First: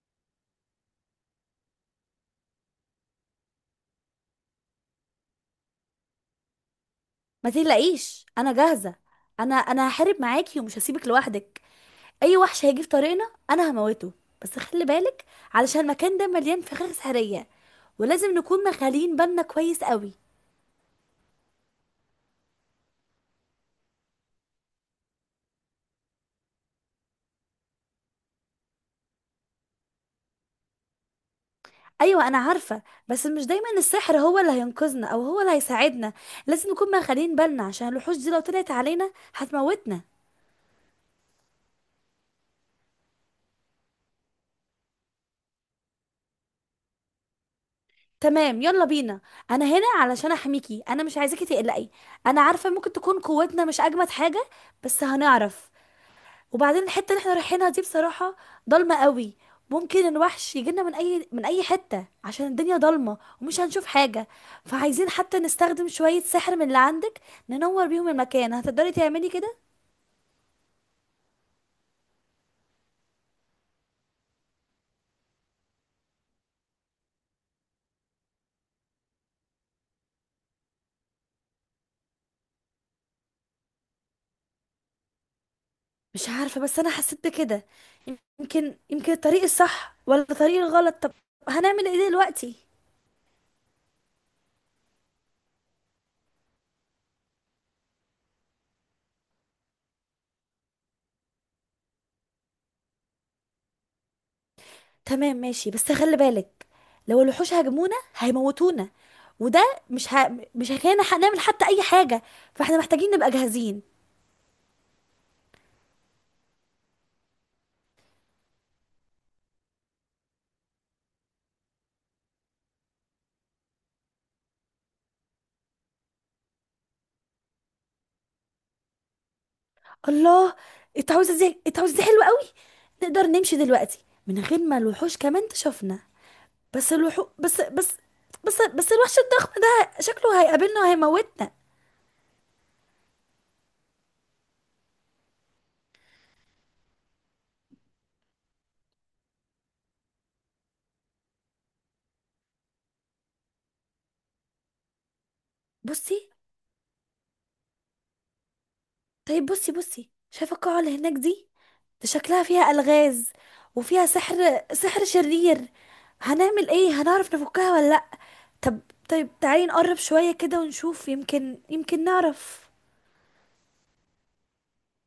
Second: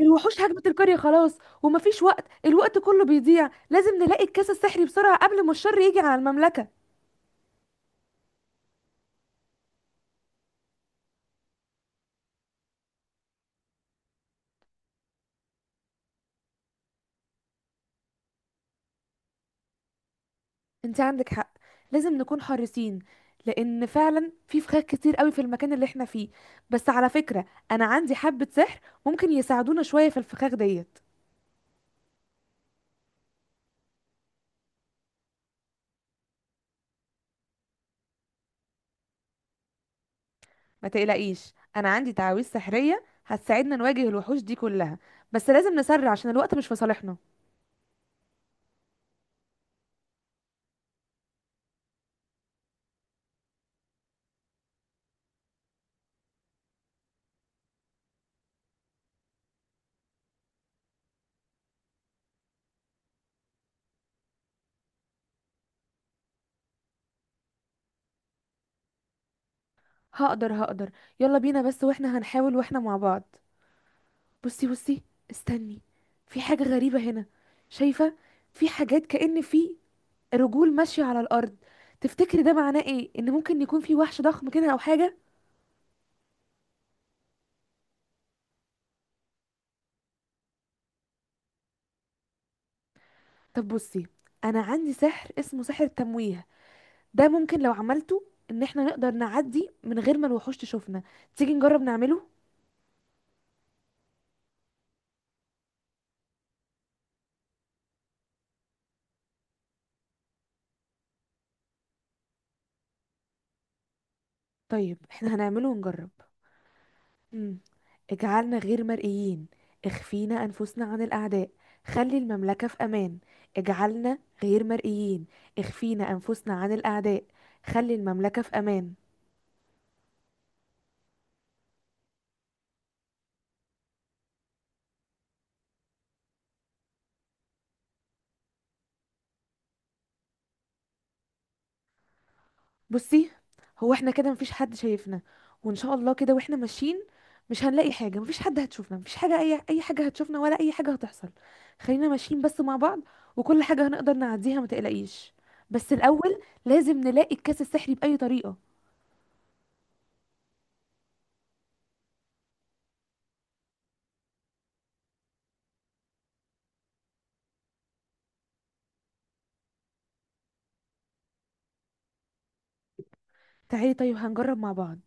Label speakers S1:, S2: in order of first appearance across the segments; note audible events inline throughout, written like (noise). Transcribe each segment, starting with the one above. S1: الوحوش هجمت القرية خلاص، ومفيش وقت. الوقت كله بيضيع. لازم نلاقي الكاس السحري بسرعة قبل ما الشر يجي على المملكة.
S2: ما تقلقيش، انا جاهزه. انا هحارب معاكي ومش هسيبك لوحدك. اي وحش هيجي في طريقنا انا هموته. بس خلي بالك، علشان المكان ده مليان فخاخ سحريه ولازم نكون مخالين بالنا كويس قوي.
S1: انت عندك حق، لازم نكون حريصين، لان فعلا في فخاخ كتير قوي في المكان اللي احنا فيه. بس على فكرة، انا عندي حبة سحر ممكن يساعدونا شوية في الفخاخ ديت.
S2: ايوه انا عارفه، بس مش دايما السحر هو اللي هينقذنا او هو اللي هيساعدنا. لازم نكون مخالين بالنا عشان الوحوش دي لو طلعت علينا هتموتنا.
S1: ما تقلقيش، انا عندي تعاويذ سحرية هتساعدنا نواجه الوحوش دي كلها. بس لازم نسرع عشان الوقت مش في صالحنا.
S2: تمام، يلا بينا. انا هنا علشان احميكي، انا مش عايزاكي تقلقي. انا عارفه ممكن تكون قوتنا مش اجمد حاجه، بس هنعرف. وبعدين الحته اللي احنا رايحينها دي بصراحه ضلمه قوي. ممكن الوحش يجينا من اي حته عشان الدنيا ضلمه ومش هنشوف حاجه. فعايزين حتى نستخدم شويه سحر من اللي عندك ننور بيهم المكان. هتقدري تعملي كده؟
S1: هقدر هقدر. يلا بينا، بس واحنا هنحاول واحنا مع بعض. بصي بصي، استني. في حاجة غريبة هنا. شايفة؟ في حاجات كأن في رجول ماشية على الأرض. تفتكري ده معناه ايه؟ ان ممكن يكون في وحش ضخم كده او حاجة.
S2: مش عارفه، بس انا حسيت بكده. يمكن يمكن الطريق الصح ولا الطريق الغلط. طب هنعمل ايه دلوقتي؟
S1: طب بصي، انا عندي سحر اسمه سحر التمويه. ده ممكن لو عملته ان احنا نقدر نعدي من غير ما الوحوش تشوفنا. تيجي نجرب نعمله؟
S2: تمام ماشي، بس خلي بالك. لو الوحوش هاجمونا هيموتونا، وده مش هيخلينا نعمل حتى اي حاجه. فاحنا محتاجين نبقى جاهزين.
S1: طيب احنا هنعمله ونجرب. مم. اجعلنا غير مرئيين. اخفينا أنفسنا عن الأعداء. خلي المملكة في أمان. اجعلنا غير مرئيين. اخفينا أنفسنا عن الأعداء. خلي المملكة في أمان.
S2: الله، التعويذه دي حلوه قوي. نقدر نمشي دلوقتي من غير ما الوحوش كمان تشوفنا. بس الوحو بس بس بس بس الوحش الضخم ده شكله هيقابلنا وهيموتنا.
S1: بصي، هو احنا كده مفيش حد شايفنا. وإن شاء الله كده واحنا ماشيين مش هنلاقي حاجة. مفيش حد هتشوفنا. مفيش حاجة، أي أي حاجة هتشوفنا ولا أي حاجة هتحصل. خلينا ماشيين بس مع بعض، وكل حاجة هنقدر نعديها. ما تقلقيش. بس
S2: بصي،
S1: الأول لازم نلاقي الكاس السحري بأي طريقة.
S2: طيب بصي بصي، شايفه القاعه اللي هناك دي؟ ده شكلها فيها الغاز وفيها سحر شرير. هنعمل ايه؟ هنعرف نفكها ولا لا؟ طب طيب، تعالي نقرب شويه كده ونشوف، يمكن يمكن نعرف.
S1: تعالي، طيب هنجرب مع بعض.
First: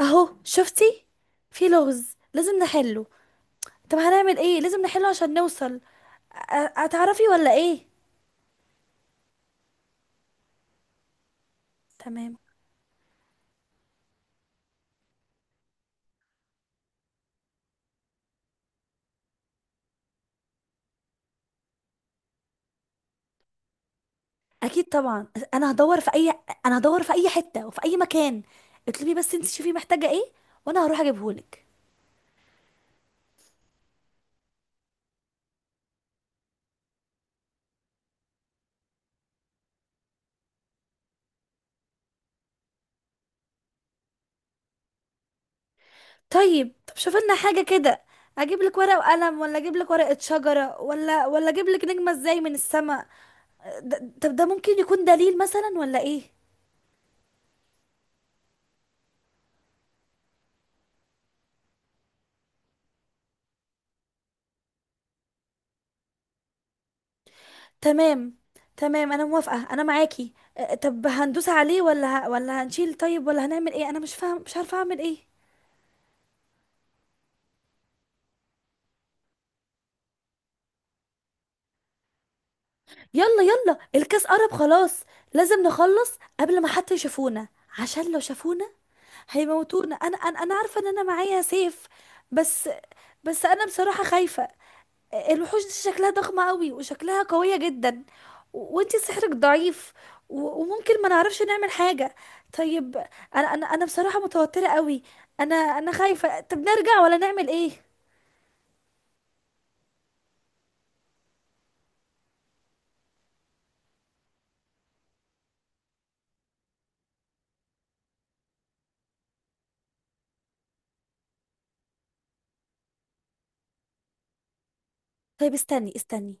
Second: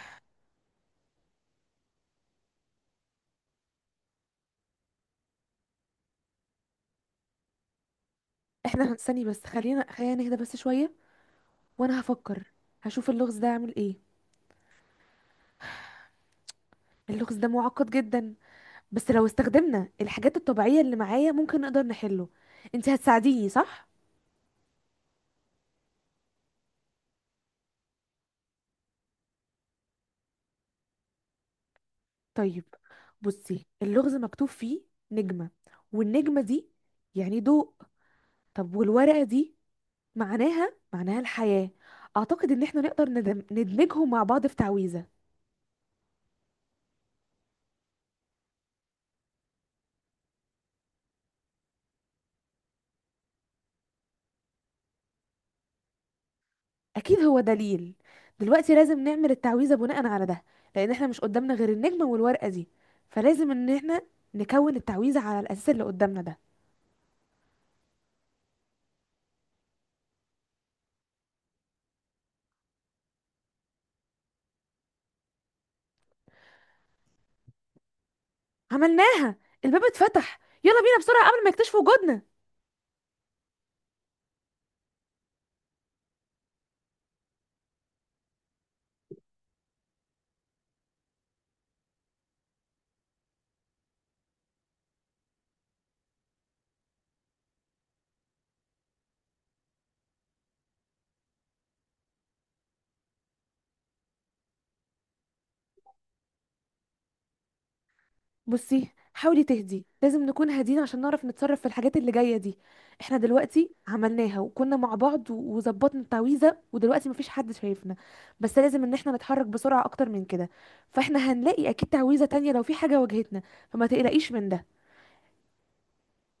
S2: اهو شفتي، في لغز لازم نحله. طب هنعمل ايه؟ لازم نحله عشان نوصل. أ- هتعرفي ولا ايه؟
S1: احنا (laughs) هنستني. بس خلينا نهدى بس شوية، وانا
S2: تمام.
S1: هفكر. هشوف اللغز ده اعمل ايه. اللغز ده معقد جدا، بس لو استخدمنا الحاجات الطبيعية اللي معايا ممكن نقدر نحله. انت هتساعديني صح؟
S2: اكيد طبعا. انا هدور في اي انا هدور في اي حته وفي اي مكان. اطلبي بس، انت شوفي محتاجه ايه وانا هروح اجيبهولك.
S1: طيب بصي، اللغز مكتوب فيه نجمة. والنجمة دي يعني ضوء. طب والورقة دي معناها معناها الحياة. اعتقد ان احنا نقدر ندمجهم مع بعض في تعويذة.
S2: طيب، طب شوف لنا حاجه كده. اجيب لك ورق وقلم، ولا اجيب لك ورقه شجره، ولا اجيب لك نجمه ازاي من السماء؟ طب ده ممكن يكون دليل مثلا ولا ايه؟
S1: اكيد هو دليل. دلوقتي لازم نعمل التعويذه بناء على ده، لان احنا مش قدامنا غير النجمه والورقه دي. فلازم ان احنا نكون التعويذه على الاساس اللي قدامنا ده.
S2: تمام تمام انا موافقه، انا معاكي. طب هندوس عليه ولا ولا هنشيل، طيب، ولا هنعمل ايه؟ انا مش فاهم، مش عارفه اعمل ايه.
S1: عملناها! الباب اتفتح. يلا بينا بسرعه قبل ما يكتشفوا وجودنا.
S2: يلا يلا، الكاس قرب خلاص. لازم نخلص قبل ما حتى يشوفونا، عشان لو شافونا هيموتونا. انا عارفه ان انا معايا سيف. بس بس انا بصراحه خايفه. الوحوش دي شكلها ضخمه قوي وشكلها قويه جدا. وانتي سحرك ضعيف. وممكن ما نعرفش نعمل حاجه. طيب. انا بصراحه متوتره قوي. انا خايفه. طب نرجع ولا نعمل ايه؟
S1: بصي، حاولي تهدي. لازم نكون هادين عشان نعرف نتصرف في الحاجات اللي جايه دي. احنا دلوقتي عملناها وكنا مع بعض، و- وظبطنا التعويذه ودلوقتي مفيش حد شايفنا. بس لازم ان احنا نتحرك بسرعه اكتر من كده. فاحنا هنلاقي اكيد تعويذه تانية لو في حاجه واجهتنا، فما تقلقيش من ده.
S2: طيب استني استني.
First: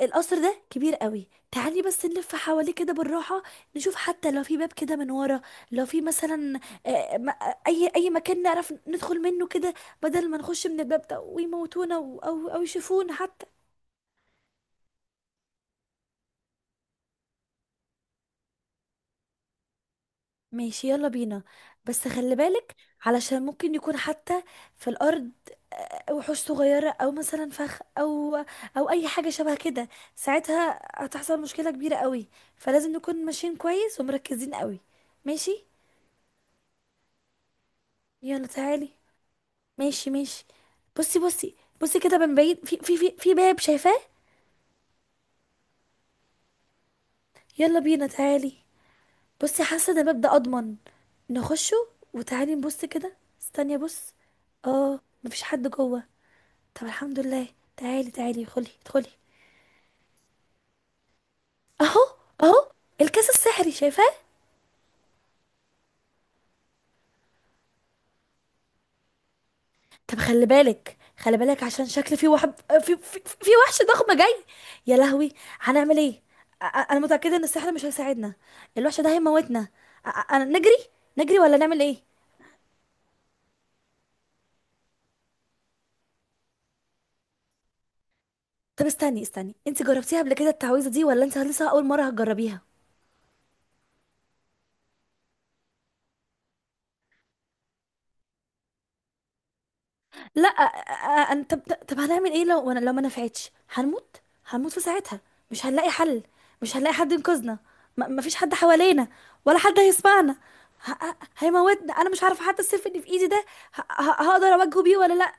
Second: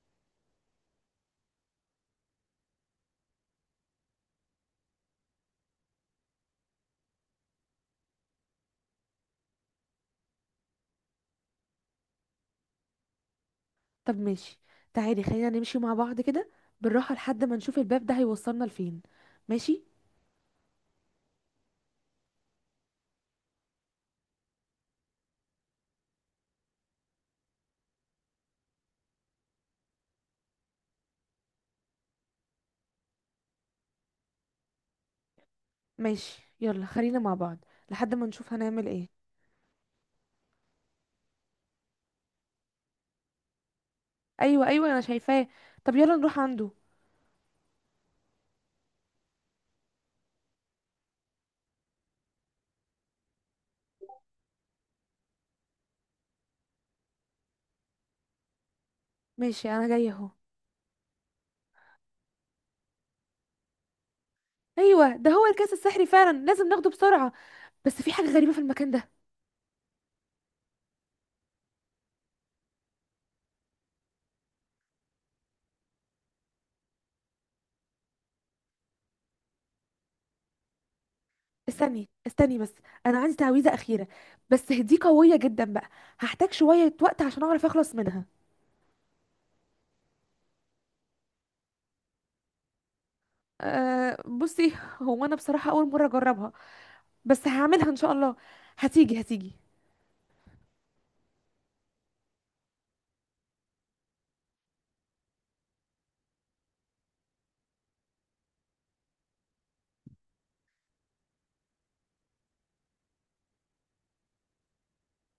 S2: القصر ده كبير قوي، تعالي بس نلف حواليه كده بالراحة، نشوف حتى لو في باب كده من ورا. لو في مثلا، آه، م- اي مكان نعرف ندخل منه كده، بدل ما نخش من الباب ده ويموتونا او او يشوفونا حتى.
S1: طب ماشي، تعالي خلينا نمشي مع بعض كده بالراحة لحد ما نشوف الباب ده هيوصلنا لفين. ماشي.
S2: ماشي، يلا بينا، بس خلي بالك علشان ممكن يكون حتى في الارض وحوش صغيرة، او مثلا فخ، او اي حاجة شبه كده. ساعتها هتحصل مشكلة كبيرة قوي، فلازم نكون ماشيين كويس ومركزين قوي. ماشي.
S1: ماشي، يلا خلينا مع بعض لحد ما
S2: يلا
S1: نشوف هنعمل
S2: تعالي.
S1: ايه.
S2: ماشي ماشي. بصي بصي، بصي كده من بعيد، في باب شايفاه.
S1: ايوه ايوه، انا شايفاه. طب يلا نروح عنده.
S2: يلا بينا، تعالي. بصي، حاسه ان الباب ده اضمن، نخشه. وتعالي نبص كده. استني بص. اه، مفيش حد جوه. طب الحمد لله. تعالي تعالي، خلي ادخلي.
S1: ماشي، انا جاية اهو.
S2: اهو، اهو، الكاس السحري شايفاه.
S1: ايوه، ده هو الكاس السحري فعلا. لازم ناخده بسرعة. بس في حاجة غريبة في المكان ده.
S2: طب خلي بالك خلي بالك، عشان شكل في واحد، في وحش ضخم جاي. يا لهوي، هنعمل ايه؟ انا متأكدة ان السحر مش هيساعدنا. الوحش ده هيموتنا. أنا نجري، نجري ولا نعمل ايه؟
S1: استني استني بس، انا عندي تعويذة اخيرة. بس دي قوية جدا بقى. هحتاج شوية وقت عشان اعرف اخلص منها.
S2: طب استني استني، انت جربتيها قبل كده التعويذة دي، ولا انت لسه اول مرة هتجربيها؟
S1: أه بصي، هو انا بصراحة اول مرة اجربها، بس هعملها ان شاء الله. هتيجي هتيجي.
S2: لا طب هنعمل ايه لو انا، لو ما نفعتش هنموت؟ هنموت في ساعتها. مش هنلاقي حل. مش هنلاقي حد ينقذنا. ما فيش حد حوالينا، ولا حد هيسمعنا. هيموتنا. انا مش عارفه حتى السيف اللي في ايدي ده هقدر اواجهه بيه ولا لا.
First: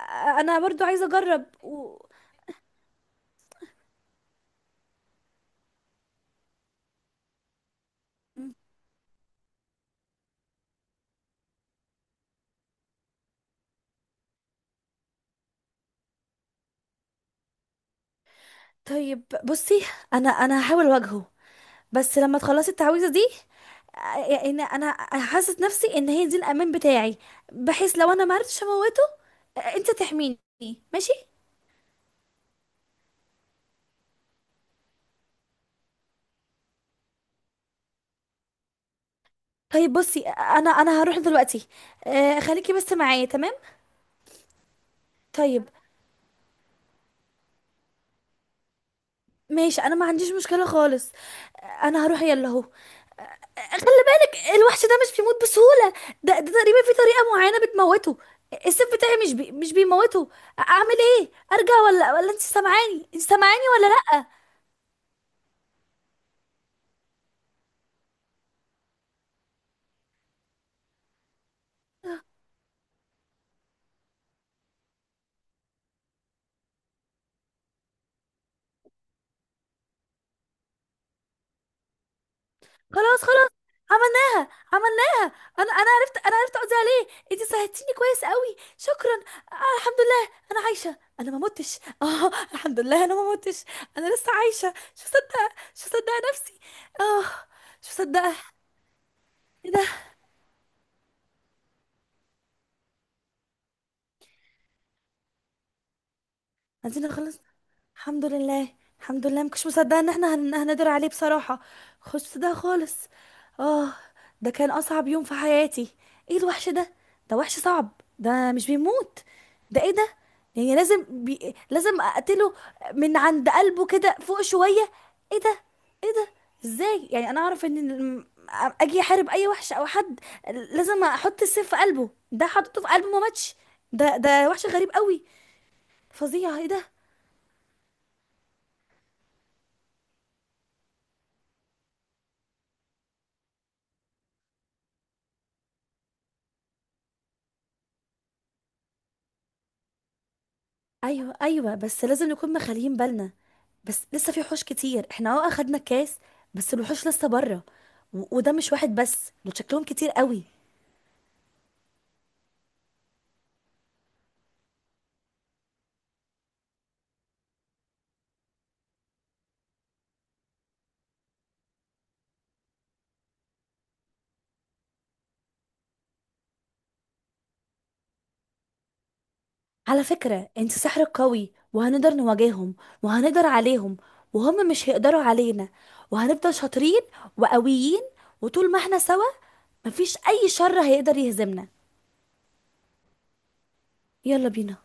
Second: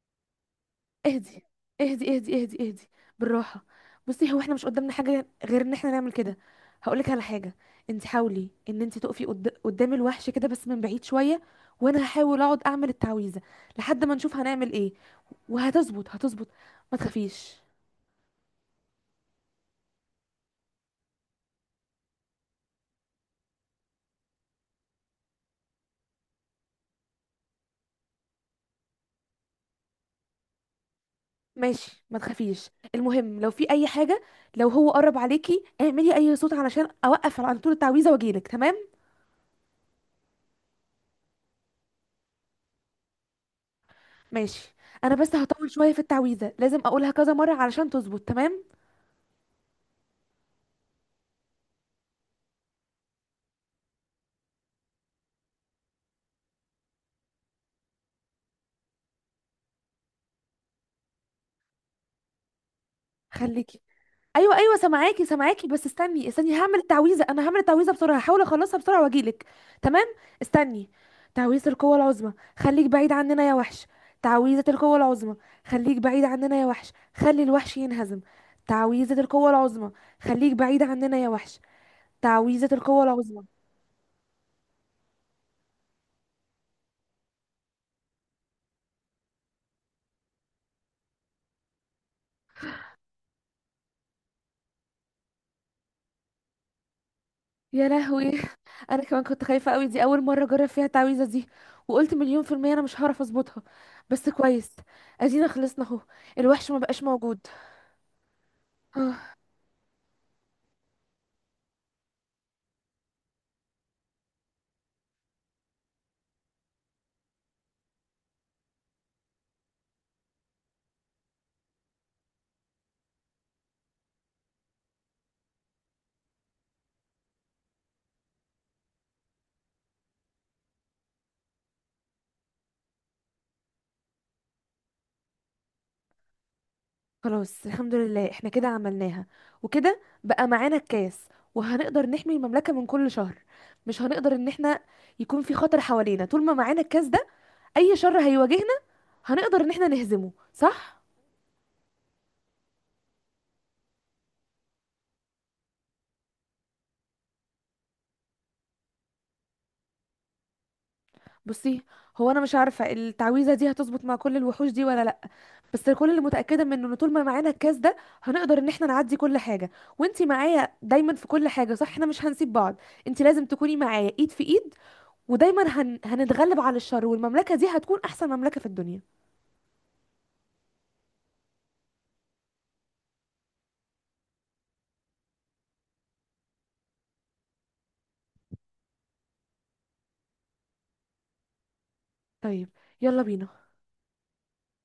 S2: انا برضو عايزه
S1: اهدي
S2: اجرب
S1: اهدي اهدي اهدي اهدي. بالراحه. بصي، هو احنا مش قدامنا حاجه غير ان احنا نعمل كده. هقولك على حاجه. انت حاولي ان انت تقفي قدام الوحش كده بس من بعيد شويه، وانا هحاول اقعد اعمل التعويذه لحد ما نشوف هنعمل ايه. وهتظبط هتظبط. ما تخافيش.
S2: طيب بصي، انا هحاول اواجهه بس لما تخلصي التعويذه دي. يعني ان انا حاسه نفسي ان هي دي الامان بتاعي، بحيث لو انا ما عرفتش اموته، انت تحميني. ماشي.
S1: ماشي، ما تخافيش. المهم لو في اي حاجه، لو هو قرب عليكي اعملي اي صوت علشان اوقف على طول التعويذه واجيلك. تمام.
S2: طيب بصي، انا هروح دلوقتي. خليكي بس معايا، تمام.
S1: ماشي. انا بس
S2: طيب
S1: هطول شويه في التعويذه، لازم اقولها كذا مره علشان تظبط تمام.
S2: ماشي، انا ما عنديش مشكله خالص. انا هروح يلا اهو. خلي بالك الوحش ده مش بيموت بسهوله. ده تقريبا في طريقه معينه بتموته. السيف بتاعي مش بيموته. اعمل ايه؟ ارجع ولا ولا انت سامعاني؟
S1: خليكي.
S2: ولا؟
S1: ايوه ايوه، سامعاكي سامعاكي. بس استني استني، هعمل التعويذه. انا هعمل التعويذه بسرعه، هحاول اخلصها بسرعه واجيلك. تمام. استني. تعويذه القوه العظمى، خليك بعيد عننا يا وحش. تعويذه القوه العظمى، خليك بعيد عننا يا وحش، خلي الوحش ينهزم. تعويذه القوه العظمى، خليك بعيد عننا يا وحش. تعويذه القوه
S2: خلاص
S1: العظمى.
S2: خلاص، عملناها عملناها. انا عرفت، انا عرفت اقضي عليه. انت ساعدتيني كويس قوي، شكرا. آه الحمد لله، انا عايشه، انا ما متش (laughs) اه الحمد لله انا ما متش، انا لسه عايشه. مش مصدقه، مش مصدقه نفسي. اه،
S1: يا
S2: مش
S1: لهوي!
S2: مصدقه.
S1: انا كمان كنت
S2: ايه
S1: خايفه
S2: ده؟
S1: قوي. دي اول مره اجرب فيها التعويذه دي، وقلت مليون في الميه انا مش هعرف اظبطها. بس كويس، ادينا خلصنا اهو. الوحش ما بقاش
S2: عايزين
S1: موجود.
S2: نخلص. الحمد لله.
S1: آه.
S2: الحمد لله، مكنتش مصدقه ان احنا هنقدر عليه بصراحه. خش ده خالص. اه، ده كان اصعب يوم في حياتي. ايه الوحش ده؟ ده وحش صعب، ده مش بيموت. ده ايه ده؟ يعني لازم لازم اقتله من عند قلبه كده فوق شويه. ايه ده، ايه ده؟ ازاي يعني انا اعرف ان اجي احارب اي وحش او حد لازم احط السيف في قلبه. ده حطيته في قلبه ما ماتش. ده وحش غريب قوي، فظيع. ايه ده.
S1: خلاص الحمد لله، احنا كده عملناها. وكده بقى معانا الكاس، وهنقدر نحمي المملكه من كل شر. مش هنقدر ان احنا يكون في خطر حوالينا طول ما معانا الكاس ده. اي شر هيواجهنا هنقدر ان احنا نهزمه، صح.
S2: ايوه ايوه، بس لازم نكون مخليين بالنا. بس لسه في وحوش كتير. احنا اه اخدنا الكاس، بس الوحوش لسه بره. وده مش واحد بس، دول شكلهم كتير قوي.
S1: بصي، هو انا مش عارفه التعويذه دي هتظبط مع كل الوحوش دي ولا لا، بس كل اللي متأكدة منه ان طول ما معانا الكاس ده هنقدر ان احنا نعدي كل حاجة. وانتي معايا دايما في كل حاجة، صح احنا مش هنسيب بعض. انتي لازم تكوني معايا ايد في ايد، ودايما هنتغلب على الشر، والمملكة دي هتكون احسن مملكة في الدنيا.
S2: على فكرة انت سحرك قوي، وهنقدر نواجههم وهنقدر عليهم، وهم مش هيقدروا علينا. وهنفضل شاطرين وقويين. وطول ما احنا سوا، مفيش اي شر هيقدر يهزمنا.
S1: طيب، يلا بينا.
S2: يلا بينا.